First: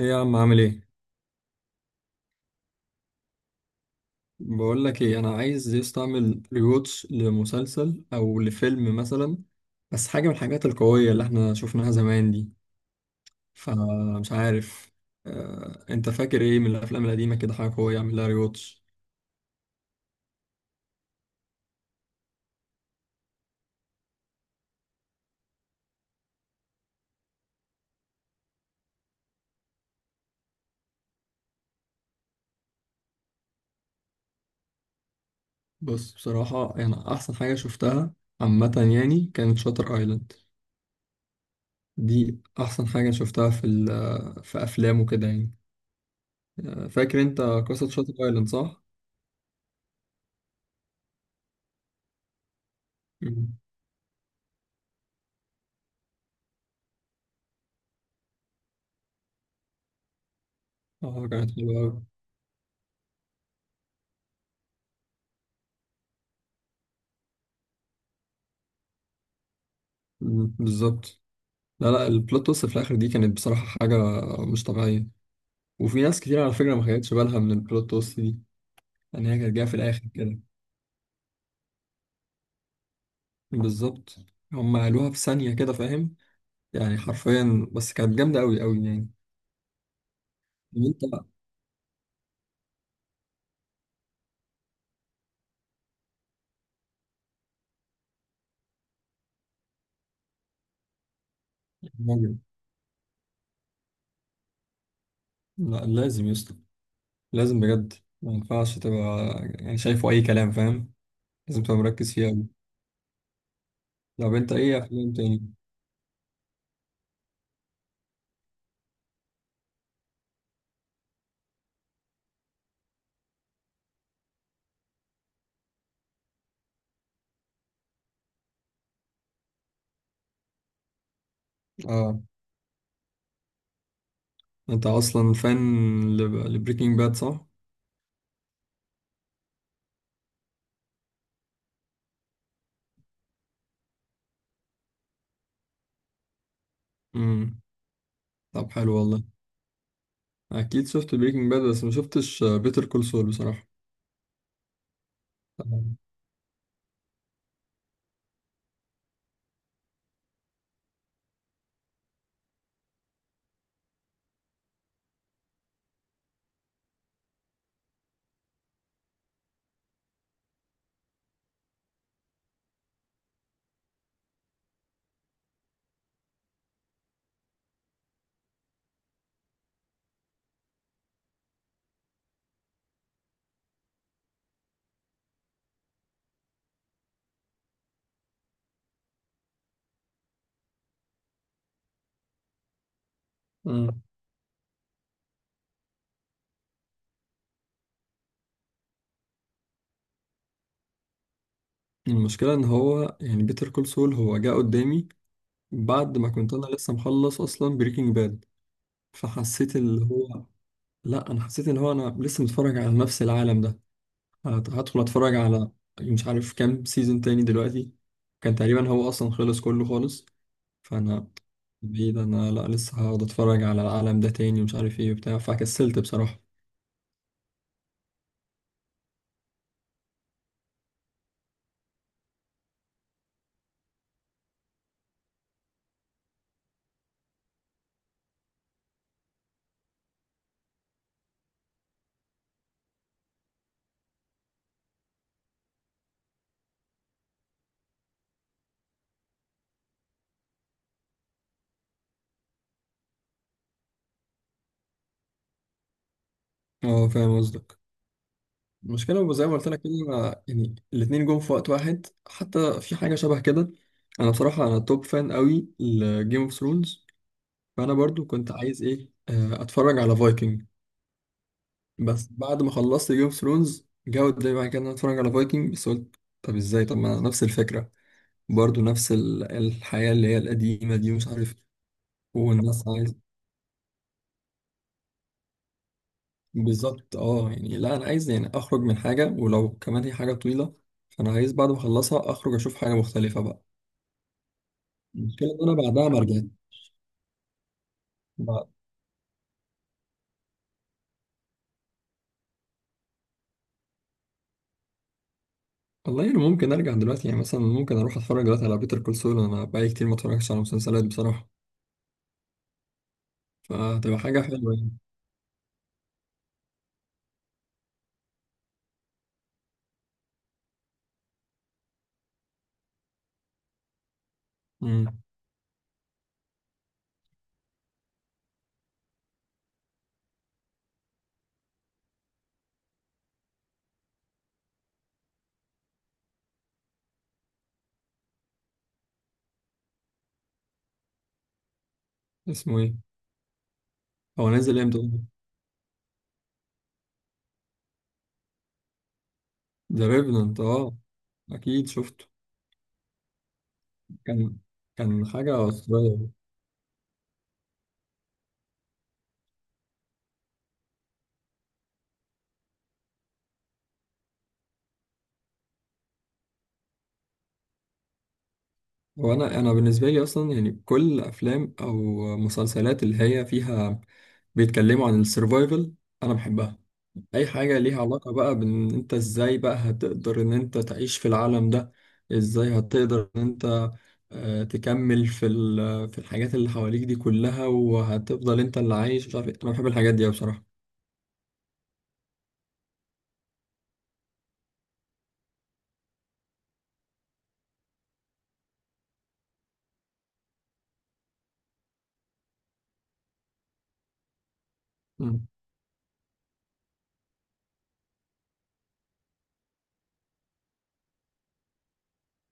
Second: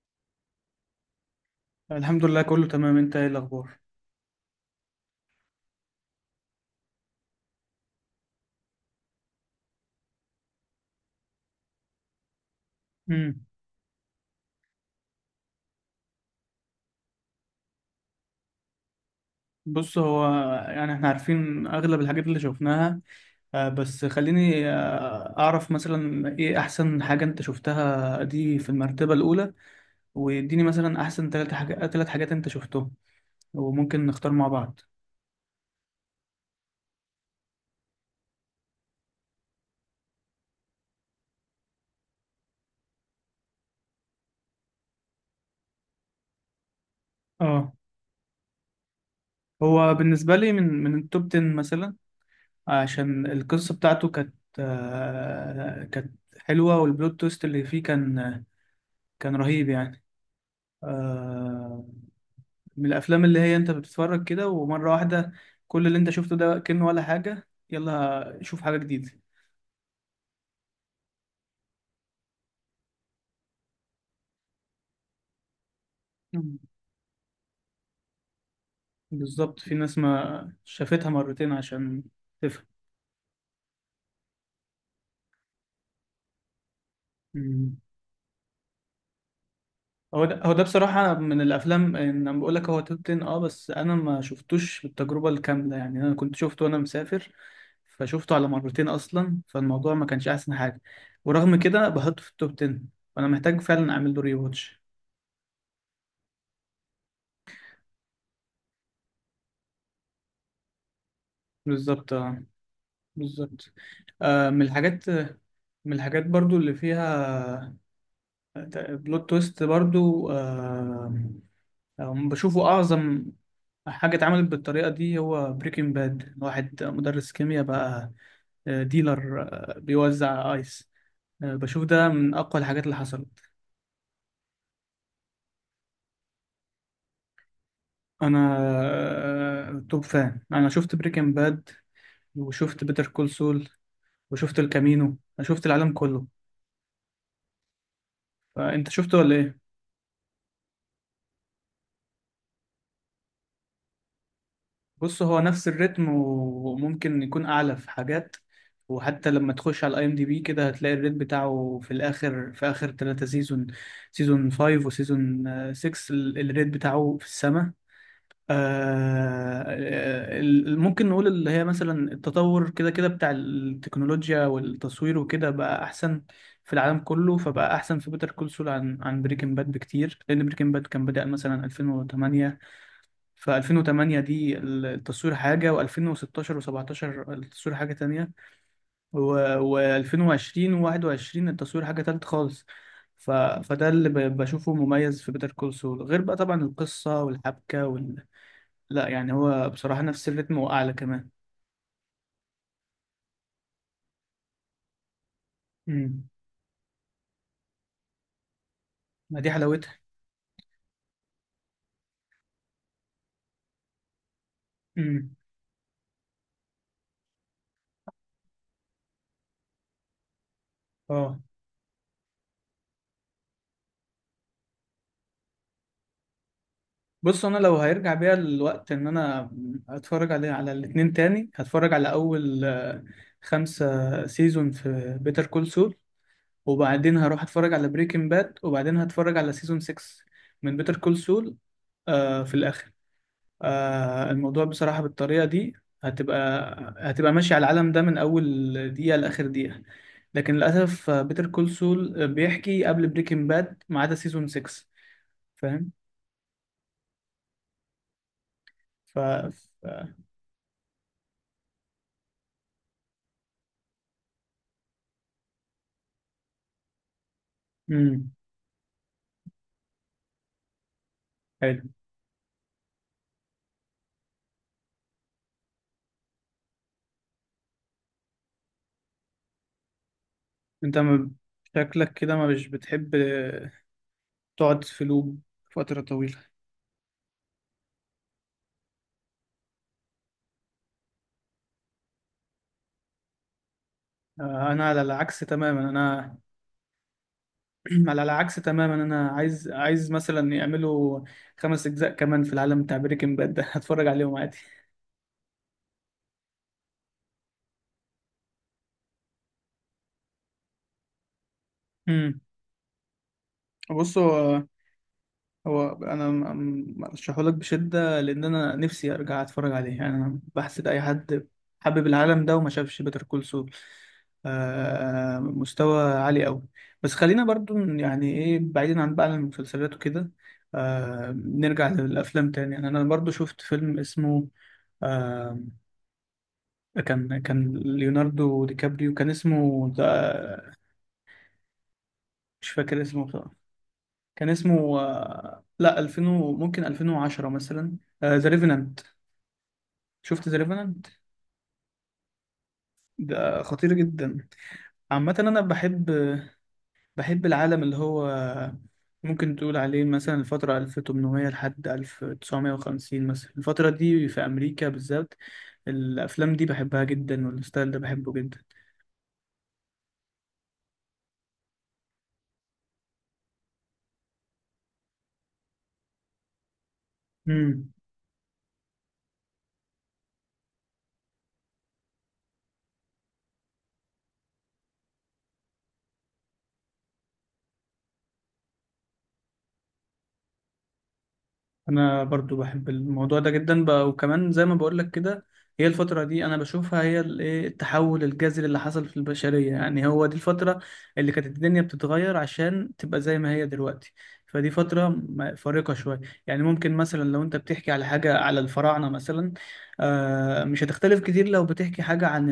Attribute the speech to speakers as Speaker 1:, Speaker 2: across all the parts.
Speaker 1: ايه يا عم، عامل ايه؟
Speaker 2: الحمد لله، كله تمام. انت ايه الاخبار؟
Speaker 1: بقول لك ايه، انا عايز يستعمل ريوتش لمسلسل او لفيلم مثلا، بس حاجه من الحاجات القويه اللي احنا شفناها زمان دي.
Speaker 2: امم
Speaker 1: فمش عارف. انت فاكر ايه من الافلام القديمه كده، حاجه قويه اعمل لها ريوتش؟
Speaker 2: بص، هو يعني احنا عارفين اغلب الحاجات اللي شفناها. بس خليني اعرف مثلا ايه احسن حاجة انت شفتها، دي في المرتبة الاولى. واديني مثلا احسن ثلاث حاجات انت شفتهم وممكن نختار مع بعض.
Speaker 1: بص، بصراحه انا احسن حاجه شفتها عامه، يعني كانت شاتر ايلاند. دي احسن حاجه شفتها في افلام وكده يعني. فاكر انت
Speaker 2: اه،
Speaker 1: قصه شاتر ايلاند، صح؟
Speaker 2: هو بالنسبة لي من التوب 10 مثلا، عشان
Speaker 1: مم.
Speaker 2: القصة بتاعته كانت حلوة، والبلوت تويست اللي فيه كان رهيب يعني.
Speaker 1: اه، كانت حلوه
Speaker 2: آه،
Speaker 1: أوي.
Speaker 2: من الافلام اللي هي انت بتتفرج كده، ومره واحده كل اللي انت شفته ده كأنه ولا حاجه، يلا شوف حاجه جديده.
Speaker 1: مم، بالظبط. لا لا، البلوت توست في الاخر دي كانت بصراحه حاجه مش طبيعيه. وفي ناس كتير على
Speaker 2: مم.
Speaker 1: فكره ما خدتش بالها من البلوت توست دي. يعني هي كانت
Speaker 2: بالظبط،
Speaker 1: جايه
Speaker 2: في
Speaker 1: في
Speaker 2: ناس
Speaker 1: الاخر كده.
Speaker 2: ما شافتها مرتين عشان تفهم.
Speaker 1: بالظبط. هم قالوها في ثانيه كده، فاهم؟ يعني حرفيا،
Speaker 2: مم.
Speaker 1: بس كانت جامده قوي قوي يعني.
Speaker 2: هو ده
Speaker 1: إن انت
Speaker 2: بصراحه من الافلام. ان انا بقول لك هو توب 10، اه، بس انا ما شفتوش بالتجربه الكامله، يعني انا كنت شفته وانا مسافر، فشفته على مرتين اصلا، فالموضوع ما كانش احسن حاجه، ورغم كده بحطه في
Speaker 1: راجل.
Speaker 2: التوب 10. فانا محتاج فعلا اعمل له ري واتش.
Speaker 1: لا، لازم يسطا، لازم بجد. ما ينفعش تبقى يعني شايفه اي كلام، فاهم؟ لازم تبقى
Speaker 2: بالظبط،
Speaker 1: مركز فيها
Speaker 2: اه،
Speaker 1: قوي.
Speaker 2: بالظبط.
Speaker 1: طب انت
Speaker 2: من
Speaker 1: ايه
Speaker 2: الحاجات،
Speaker 1: افلام تاني؟
Speaker 2: من الحاجات برضو اللي فيها بلوت تويست برضو. بشوفه أعظم حاجة اتعملت بالطريقة دي هو بريكنج باد، واحد مدرس كيمياء بقى، ديلر، بيوزع آيس. بشوف ده
Speaker 1: اه،
Speaker 2: من أقوى الحاجات اللي حصلت.
Speaker 1: انت اصلا فان لبريكنج باد، صح؟
Speaker 2: أنا توب فان. أنا شفت بريكنج باد، وشفت بيتر كول سول، وشفت الكامينو. أنا شفت العالم كله.
Speaker 1: امم. طب
Speaker 2: فأنت
Speaker 1: حلو
Speaker 2: شفته
Speaker 1: والله.
Speaker 2: ولا إيه؟
Speaker 1: اكيد شفت بريكنج باد، بس ما شفتش بيتر كول سول بصراحه.
Speaker 2: بص، هو نفس
Speaker 1: تمام.
Speaker 2: الريتم، وممكن يكون اعلى في حاجات. وحتى لما تخش على الاي ام دي بي كده، هتلاقي الريت بتاعه في الاخر، في اخر ثلاثة سيزون، سيزون 5 وسيزون 6 الريت بتاعه في السماء. ممكن نقول اللي هي مثلا التطور كده كده بتاع التكنولوجيا والتصوير وكده بقى احسن في العالم كله، فبقى احسن في بيتر كول سول عن بريكنج باد بكتير، لان بريكنج باد كان بدأ مثلا 2008، في 2008 دي التصوير حاجة، و2016 و17 التصوير حاجة تانية، و2020 و21 التصوير حاجة تالت خالص. فده
Speaker 1: مم.
Speaker 2: اللي بشوفه مميز في بيتر كول سول، غير بقى طبعا القصة والحبكة. لا يعني هو بصراحة نفس الريتم وأعلى كمان.
Speaker 1: المشكله ان هو يعني بيتر كول سول هو جه قدامي بعد
Speaker 2: امم
Speaker 1: ما كنت انا لسه مخلص اصلا بريكنج باد.
Speaker 2: ما دي
Speaker 1: فحسيت
Speaker 2: حلاوتها.
Speaker 1: اللي هو، لا، انا حسيت ان هو انا لسه متفرج على نفس العالم ده. هدخل اتفرج
Speaker 2: امم
Speaker 1: على مش عارف كام سيزون تاني دلوقتي. كان تقريبا هو اصلا خلص كله خالص. فانا
Speaker 2: اه،
Speaker 1: بعيد، انا لا لسه هقعد اتفرج على العالم ده تاني ومش عارف ايه وبتاع، فكسلت بصراحه.
Speaker 2: بص انا لو هيرجع بيا الوقت، ان انا اتفرج على الاتنين تاني، هتفرج على اول خمسة سيزون في بيتر كول سول، وبعدين هروح اتفرج على بريكنج باد، وبعدين هتفرج على سيزون 6 من بيتر كول سول في الاخر. الموضوع بصراحة بالطريقة دي هتبقى هتبقى ماشي على العالم ده من اول دقيقة لاخر دقيقة، لكن للاسف بيتر كول سول بيحكي قبل بريكنج باد ما عدا سيزون 6. فاهم.
Speaker 1: اه، فاهم قصدك.
Speaker 2: ف
Speaker 1: المشكلة هو زي ما قلت لك
Speaker 2: ف
Speaker 1: كده. يعني الاتنين جم في وقت واحد، حتى في حاجة شبه كده. أنا بصراحة أنا توب فان قوي لجيم اوف ثرونز. فأنا برضو
Speaker 2: امم
Speaker 1: كنت عايز إيه، أتفرج على فايكنج.
Speaker 2: حلو.
Speaker 1: بس بعد ما خلصت جيم اوف ثرونز جه قدامي بعد كده إن أنا أتفرج على فايكنج، بس قلت طب إزاي، طب ما نفس الفكرة، برضو نفس الحياة اللي هي القديمة
Speaker 2: انت
Speaker 1: دي، ومش
Speaker 2: ما
Speaker 1: عارف.
Speaker 2: شكلك كده ما مش
Speaker 1: والناس
Speaker 2: بتحب
Speaker 1: عايز.
Speaker 2: تقعد في لوب فترة طويلة.
Speaker 1: بالظبط اه، يعني لا، أنا عايز يعني أخرج من حاجة ولو كمان هي حاجة طويلة. فأنا عايز بعد ما أخلصها أخرج أشوف حاجة مختلفة بقى.
Speaker 2: آه انا على العكس
Speaker 1: المشكلة إن أنا
Speaker 2: تماما
Speaker 1: بعدها ما
Speaker 2: انا
Speaker 1: رجعت.
Speaker 2: على العكس
Speaker 1: بعد-
Speaker 2: تماما، انا عايز مثلا يعملوا خمس اجزاء كمان في العالم بتاع بريكنج باد ده هتفرج عليهم عادي.
Speaker 1: والله أنا ممكن أرجع دلوقتي، يعني مثلا ممكن أروح أتفرج دلوقتي على بيتر كول سول. أنا بقالي كتير ما اتفرجتش على مسلسلات بصراحة،
Speaker 2: امم بص،
Speaker 1: فهتبقى حاجة
Speaker 2: هو
Speaker 1: حلوة يعني.
Speaker 2: هو انا ارشحه لك بشده، لان انا نفسي ارجع اتفرج عليه. يعني انا بحسد اي حد حابب العالم ده وما شافش بيتر كول سول.
Speaker 1: امم.
Speaker 2: مستوى عالي قوي. بس خلينا برضو يعني ايه بعيدا عن بقى المسلسلات وكده، نرجع للافلام تاني. يعني انا برضو شفت فيلم اسمه آه، كان ليوناردو دي كابريو، كان اسمه ده. مش
Speaker 1: اسمه إيه؟
Speaker 2: فاكر اسمه بصراحة. كان
Speaker 1: هو نازل
Speaker 2: اسمه
Speaker 1: إمتى؟
Speaker 2: لا 2000 ممكن 2010 مثلا. ذا ريفنانت.
Speaker 1: ذا
Speaker 2: شفت ذا
Speaker 1: ريفننت، أه.
Speaker 2: ريفنانت؟
Speaker 1: أكيد شفته.
Speaker 2: ده خطير جدا.
Speaker 1: كان كان
Speaker 2: عامة انا
Speaker 1: حاجة
Speaker 2: بحب
Speaker 1: أسطورية.
Speaker 2: بحب العالم اللي هو ممكن تقول عليه مثلا الفترة 1800 لحد 1950، مثلا الفترة دي في أمريكا بالذات الأفلام دي بحبها جدا، والستايل ده بحبه جدا.
Speaker 1: هو أنا بالنسبة لي أصلا يعني كل أفلام أو مسلسلات اللي هي فيها بيتكلموا عن السرفايفل أنا بحبها. اي حاجة
Speaker 2: مم.
Speaker 1: ليها علاقة بقى بان انت ازاي بقى هتقدر ان انت تعيش في العالم ده، ازاي هتقدر ان انت تكمل في الحاجات اللي حواليك دي كلها وهتفضل انت اللي عايش مش عارف إيه. انا بحب الحاجات دي أوي بصراحة.
Speaker 2: انا برضو بحب الموضوع ده جدا بقى، وكمان زي ما بقول لك كده، هي الفترة دي انا بشوفها هي ال- إيه التحول الجذري اللي حصل في البشرية، يعني هو دي الفترة اللي كانت الدنيا بتتغير عشان تبقى زي ما هي دلوقتي. فدي فترة
Speaker 1: مم.
Speaker 2: فارقة شوية. يعني ممكن مثلا لو انت بتحكي على حاجة على الفراعنة مثلا، مش هتختلف كتير لو بتحكي حاجة عن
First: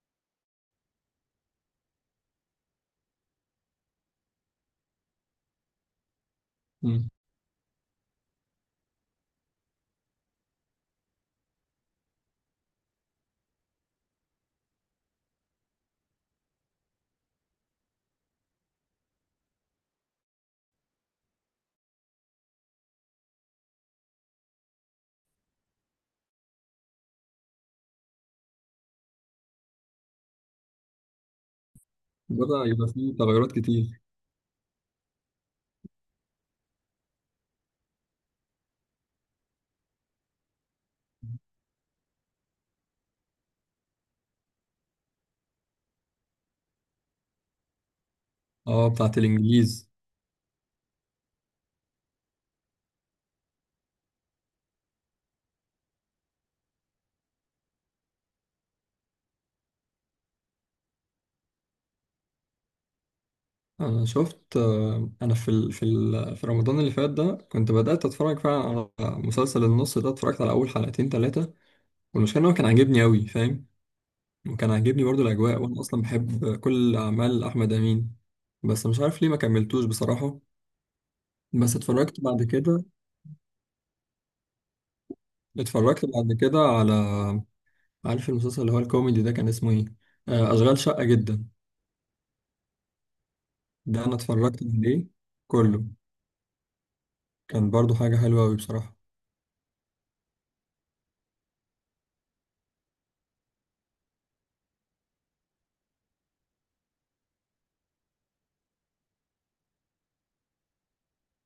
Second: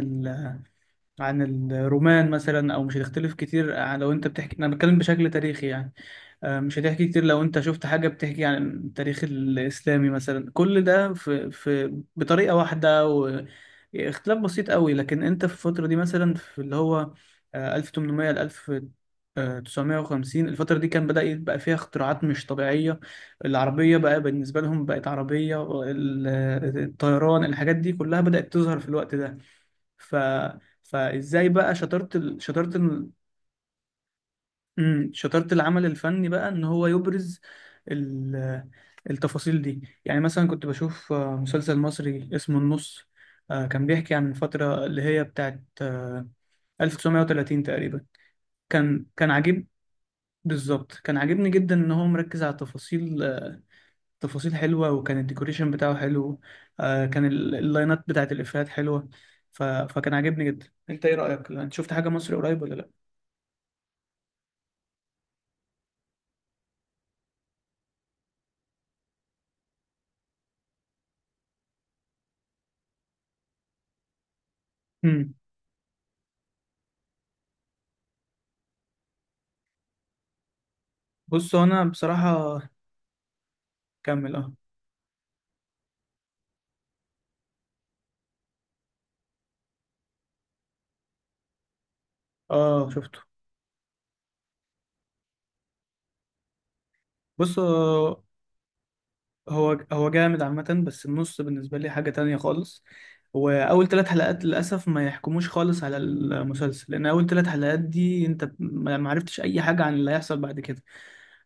Speaker 2: عن الرومان مثلا، او مش هتختلف كتير لو انت بتحكي، انا بتكلم بشكل تاريخي يعني. مش هتحكي
Speaker 1: مم.
Speaker 2: كتير لو انت شفت حاجة بتحكي عن التاريخ الاسلامي مثلا، كل ده في بطريقة واحدة واختلاف بسيط قوي. لكن انت في الفترة دي مثلا، في اللي هو 1800 ل 1950، الفترة دي كان بدأ يبقى فيها اختراعات مش طبيعية. العربية بقى بالنسبة لهم بقت عربية الطيران، الحاجات دي كلها بدأت تظهر في الوقت ده. ف... فازاي بقى
Speaker 1: بدأ يبقى فيه تغيرات كتير.
Speaker 2: شطارة العمل الفني بقى ان هو يبرز ال... التفاصيل دي. يعني مثلا كنت بشوف مسلسل مصري اسمه النص. كان بيحكي عن الفترة اللي هي بتاعت 1930 تقريبا.
Speaker 1: اه،
Speaker 2: كان
Speaker 1: بتاعت
Speaker 2: كان عجيب.
Speaker 1: الانجليز.
Speaker 2: بالظبط، كان عاجبني جدا ان هو مركز على تفاصيل حلوة، وكان الديكوريشن بتاعه حلو. كان اللاينات بتاعت الإفيهات حلوة. فكان عاجبني جدا. انت ايه رأيك، انت شفت حاجة مصري قريب ولا؟
Speaker 1: انا شفت، انا في رمضان اللي فات ده كنت بدأت اتفرج فعلا على مسلسل النص ده. اتفرجت على اول حلقتين ثلاثة، والمشكلة ان هو كان عاجبني أوي، فاهم؟ كان عاجبني برضو
Speaker 2: امم
Speaker 1: الأجواء، وأنا أصلا بحب كل أعمال أحمد أمين. بس مش عارف ليه ما كملتوش بصراحة.
Speaker 2: بص، هو
Speaker 1: بس
Speaker 2: انا
Speaker 1: اتفرجت بعد
Speaker 2: بصراحه.
Speaker 1: كده
Speaker 2: كمل، اه.
Speaker 1: اتفرجت بعد كده على، عارف المسلسل اللي هو الكوميدي ده كان اسمه إيه؟ أشغال شقة جدا.
Speaker 2: اه، شفته.
Speaker 1: ده أنا اتفرجت عليه كله،
Speaker 2: بص،
Speaker 1: كان برضو حاجة
Speaker 2: هو
Speaker 1: حلوة أوي بصراحة.
Speaker 2: هو هو جامد عامه، بس النص بالنسبه لي حاجه تانية خالص. واول ثلاث حلقات للاسف ما يحكموش خالص على المسلسل، لان اول ثلاث حلقات دي انت ما عرفتش اي حاجه عن اللي هيحصل بعد كده.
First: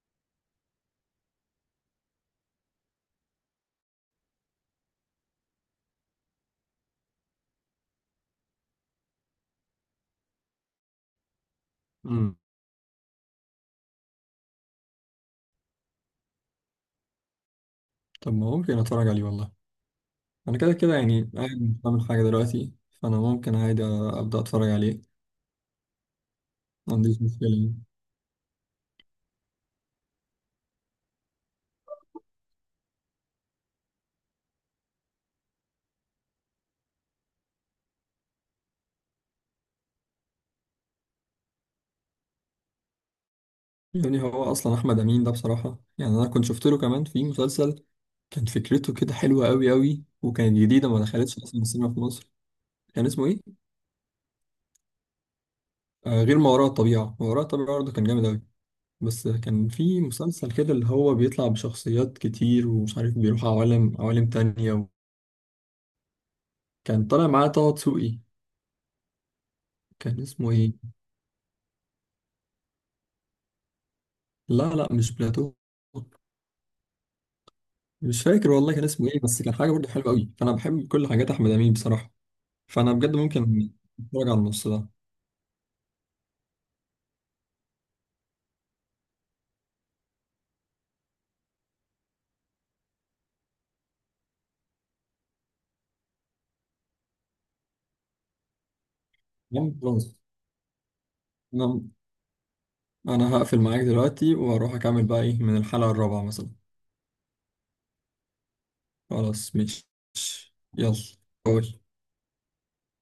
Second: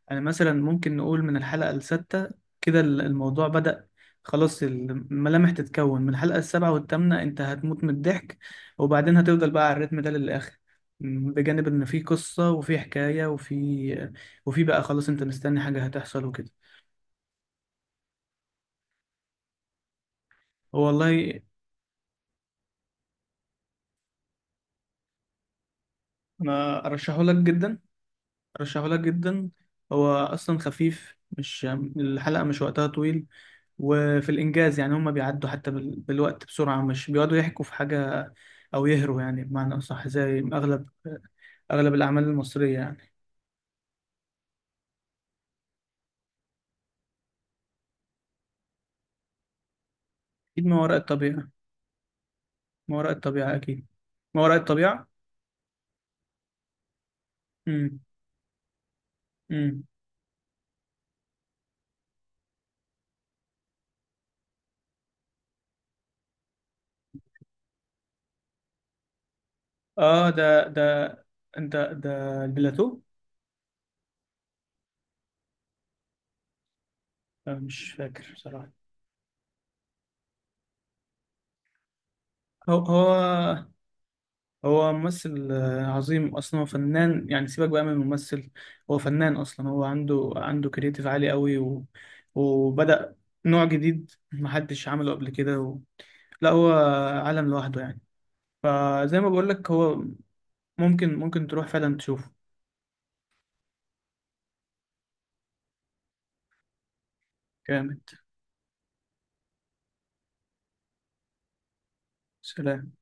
Speaker 2: يعني مثلا ممكن نقول من الحلقة السادسة كده الموضوع بدأ، خلاص الملامح تتكون من الحلقة السابعة والثامنة، انت هتموت من الضحك، وبعدين هتفضل بقى على الريتم ده للآخر. بجانب ان في
Speaker 1: مم.
Speaker 2: قصة وفي حكاية وفي بقى خلاص انت مستني حاجة هتحصل وكده.
Speaker 1: طب ما ممكن أتفرج عليه والله. أنا كده كده يعني
Speaker 2: والله،
Speaker 1: قاعد مش بعمل حاجة دلوقتي، فأنا ممكن عادي أبدأ أتفرج عليه،
Speaker 2: انا
Speaker 1: ما
Speaker 2: ارشحه
Speaker 1: عنديش
Speaker 2: لك
Speaker 1: مشكلة يعني.
Speaker 2: جدا. أرشحهولك جدا. هو أصلا خفيف، مش الحلقة مش وقتها طويل. وفي الإنجاز يعني هما بيعدوا حتى بالوقت بسرعة، مش بيقعدوا يحكوا في حاجة أو يهروا، يعني بمعنى أصح زي أغلب الأعمال المصرية يعني.
Speaker 1: يعني هو أصلا أحمد أمين ده بصراحة، يعني أنا كنت شفت له كمان في مسلسل كان فكرته كده حلوة أوي أوي، وكانت
Speaker 2: أكيد ما
Speaker 1: جديدة
Speaker 2: وراء
Speaker 1: ما دخلتش
Speaker 2: الطبيعة.
Speaker 1: أصلا السينما في مصر.
Speaker 2: ما
Speaker 1: كان
Speaker 2: وراء
Speaker 1: اسمه
Speaker 2: الطبيعة
Speaker 1: إيه؟
Speaker 2: أكيد. ما وراء الطبيعة.
Speaker 1: آه، غير ما وراء الطبيعة. ما وراء الطبيعة برضه
Speaker 2: امم
Speaker 1: كان جامد أوي، بس كان
Speaker 2: امم
Speaker 1: في مسلسل كده اللي هو بيطلع بشخصيات كتير، ومش عارف بيروح عوالم عوالم تانية و... كان طالع معاه طه دسوقي. كان
Speaker 2: آه،
Speaker 1: اسمه
Speaker 2: ده
Speaker 1: إيه؟
Speaker 2: ده أنت ده البلاتو.
Speaker 1: لا لا، مش بلاتو.
Speaker 2: مش
Speaker 1: مش
Speaker 2: فاكر
Speaker 1: فاكر
Speaker 2: بصراحة.
Speaker 1: والله كان اسمه إيه، بس كان حاجة برضه حلوة أوي، فأنا بحب كل حاجات أحمد أمين بصراحة.
Speaker 2: هو
Speaker 1: فأنا بجد
Speaker 2: هو
Speaker 1: ممكن أتفرج على النص ده.
Speaker 2: هو ممثل عظيم، اصلا هو فنان، يعني سيبك بقى من الممثل. هو فنان اصلا، هو عنده كرياتيف عالي قوي وبدأ نوع جديد محدش عمله قبل كده لا هو عالم لوحده يعني. فزي ما بقولك،
Speaker 1: جامد
Speaker 2: هو
Speaker 1: خلاص.
Speaker 2: ممكن تروح فعلا تشوفه.
Speaker 1: انا هقفل معاك دلوقتي واروح اكمل بقى ايه من الحلقة الرابعة مثلا.
Speaker 2: جامد.
Speaker 1: خلاص مش. يلا. باي.
Speaker 2: سلام.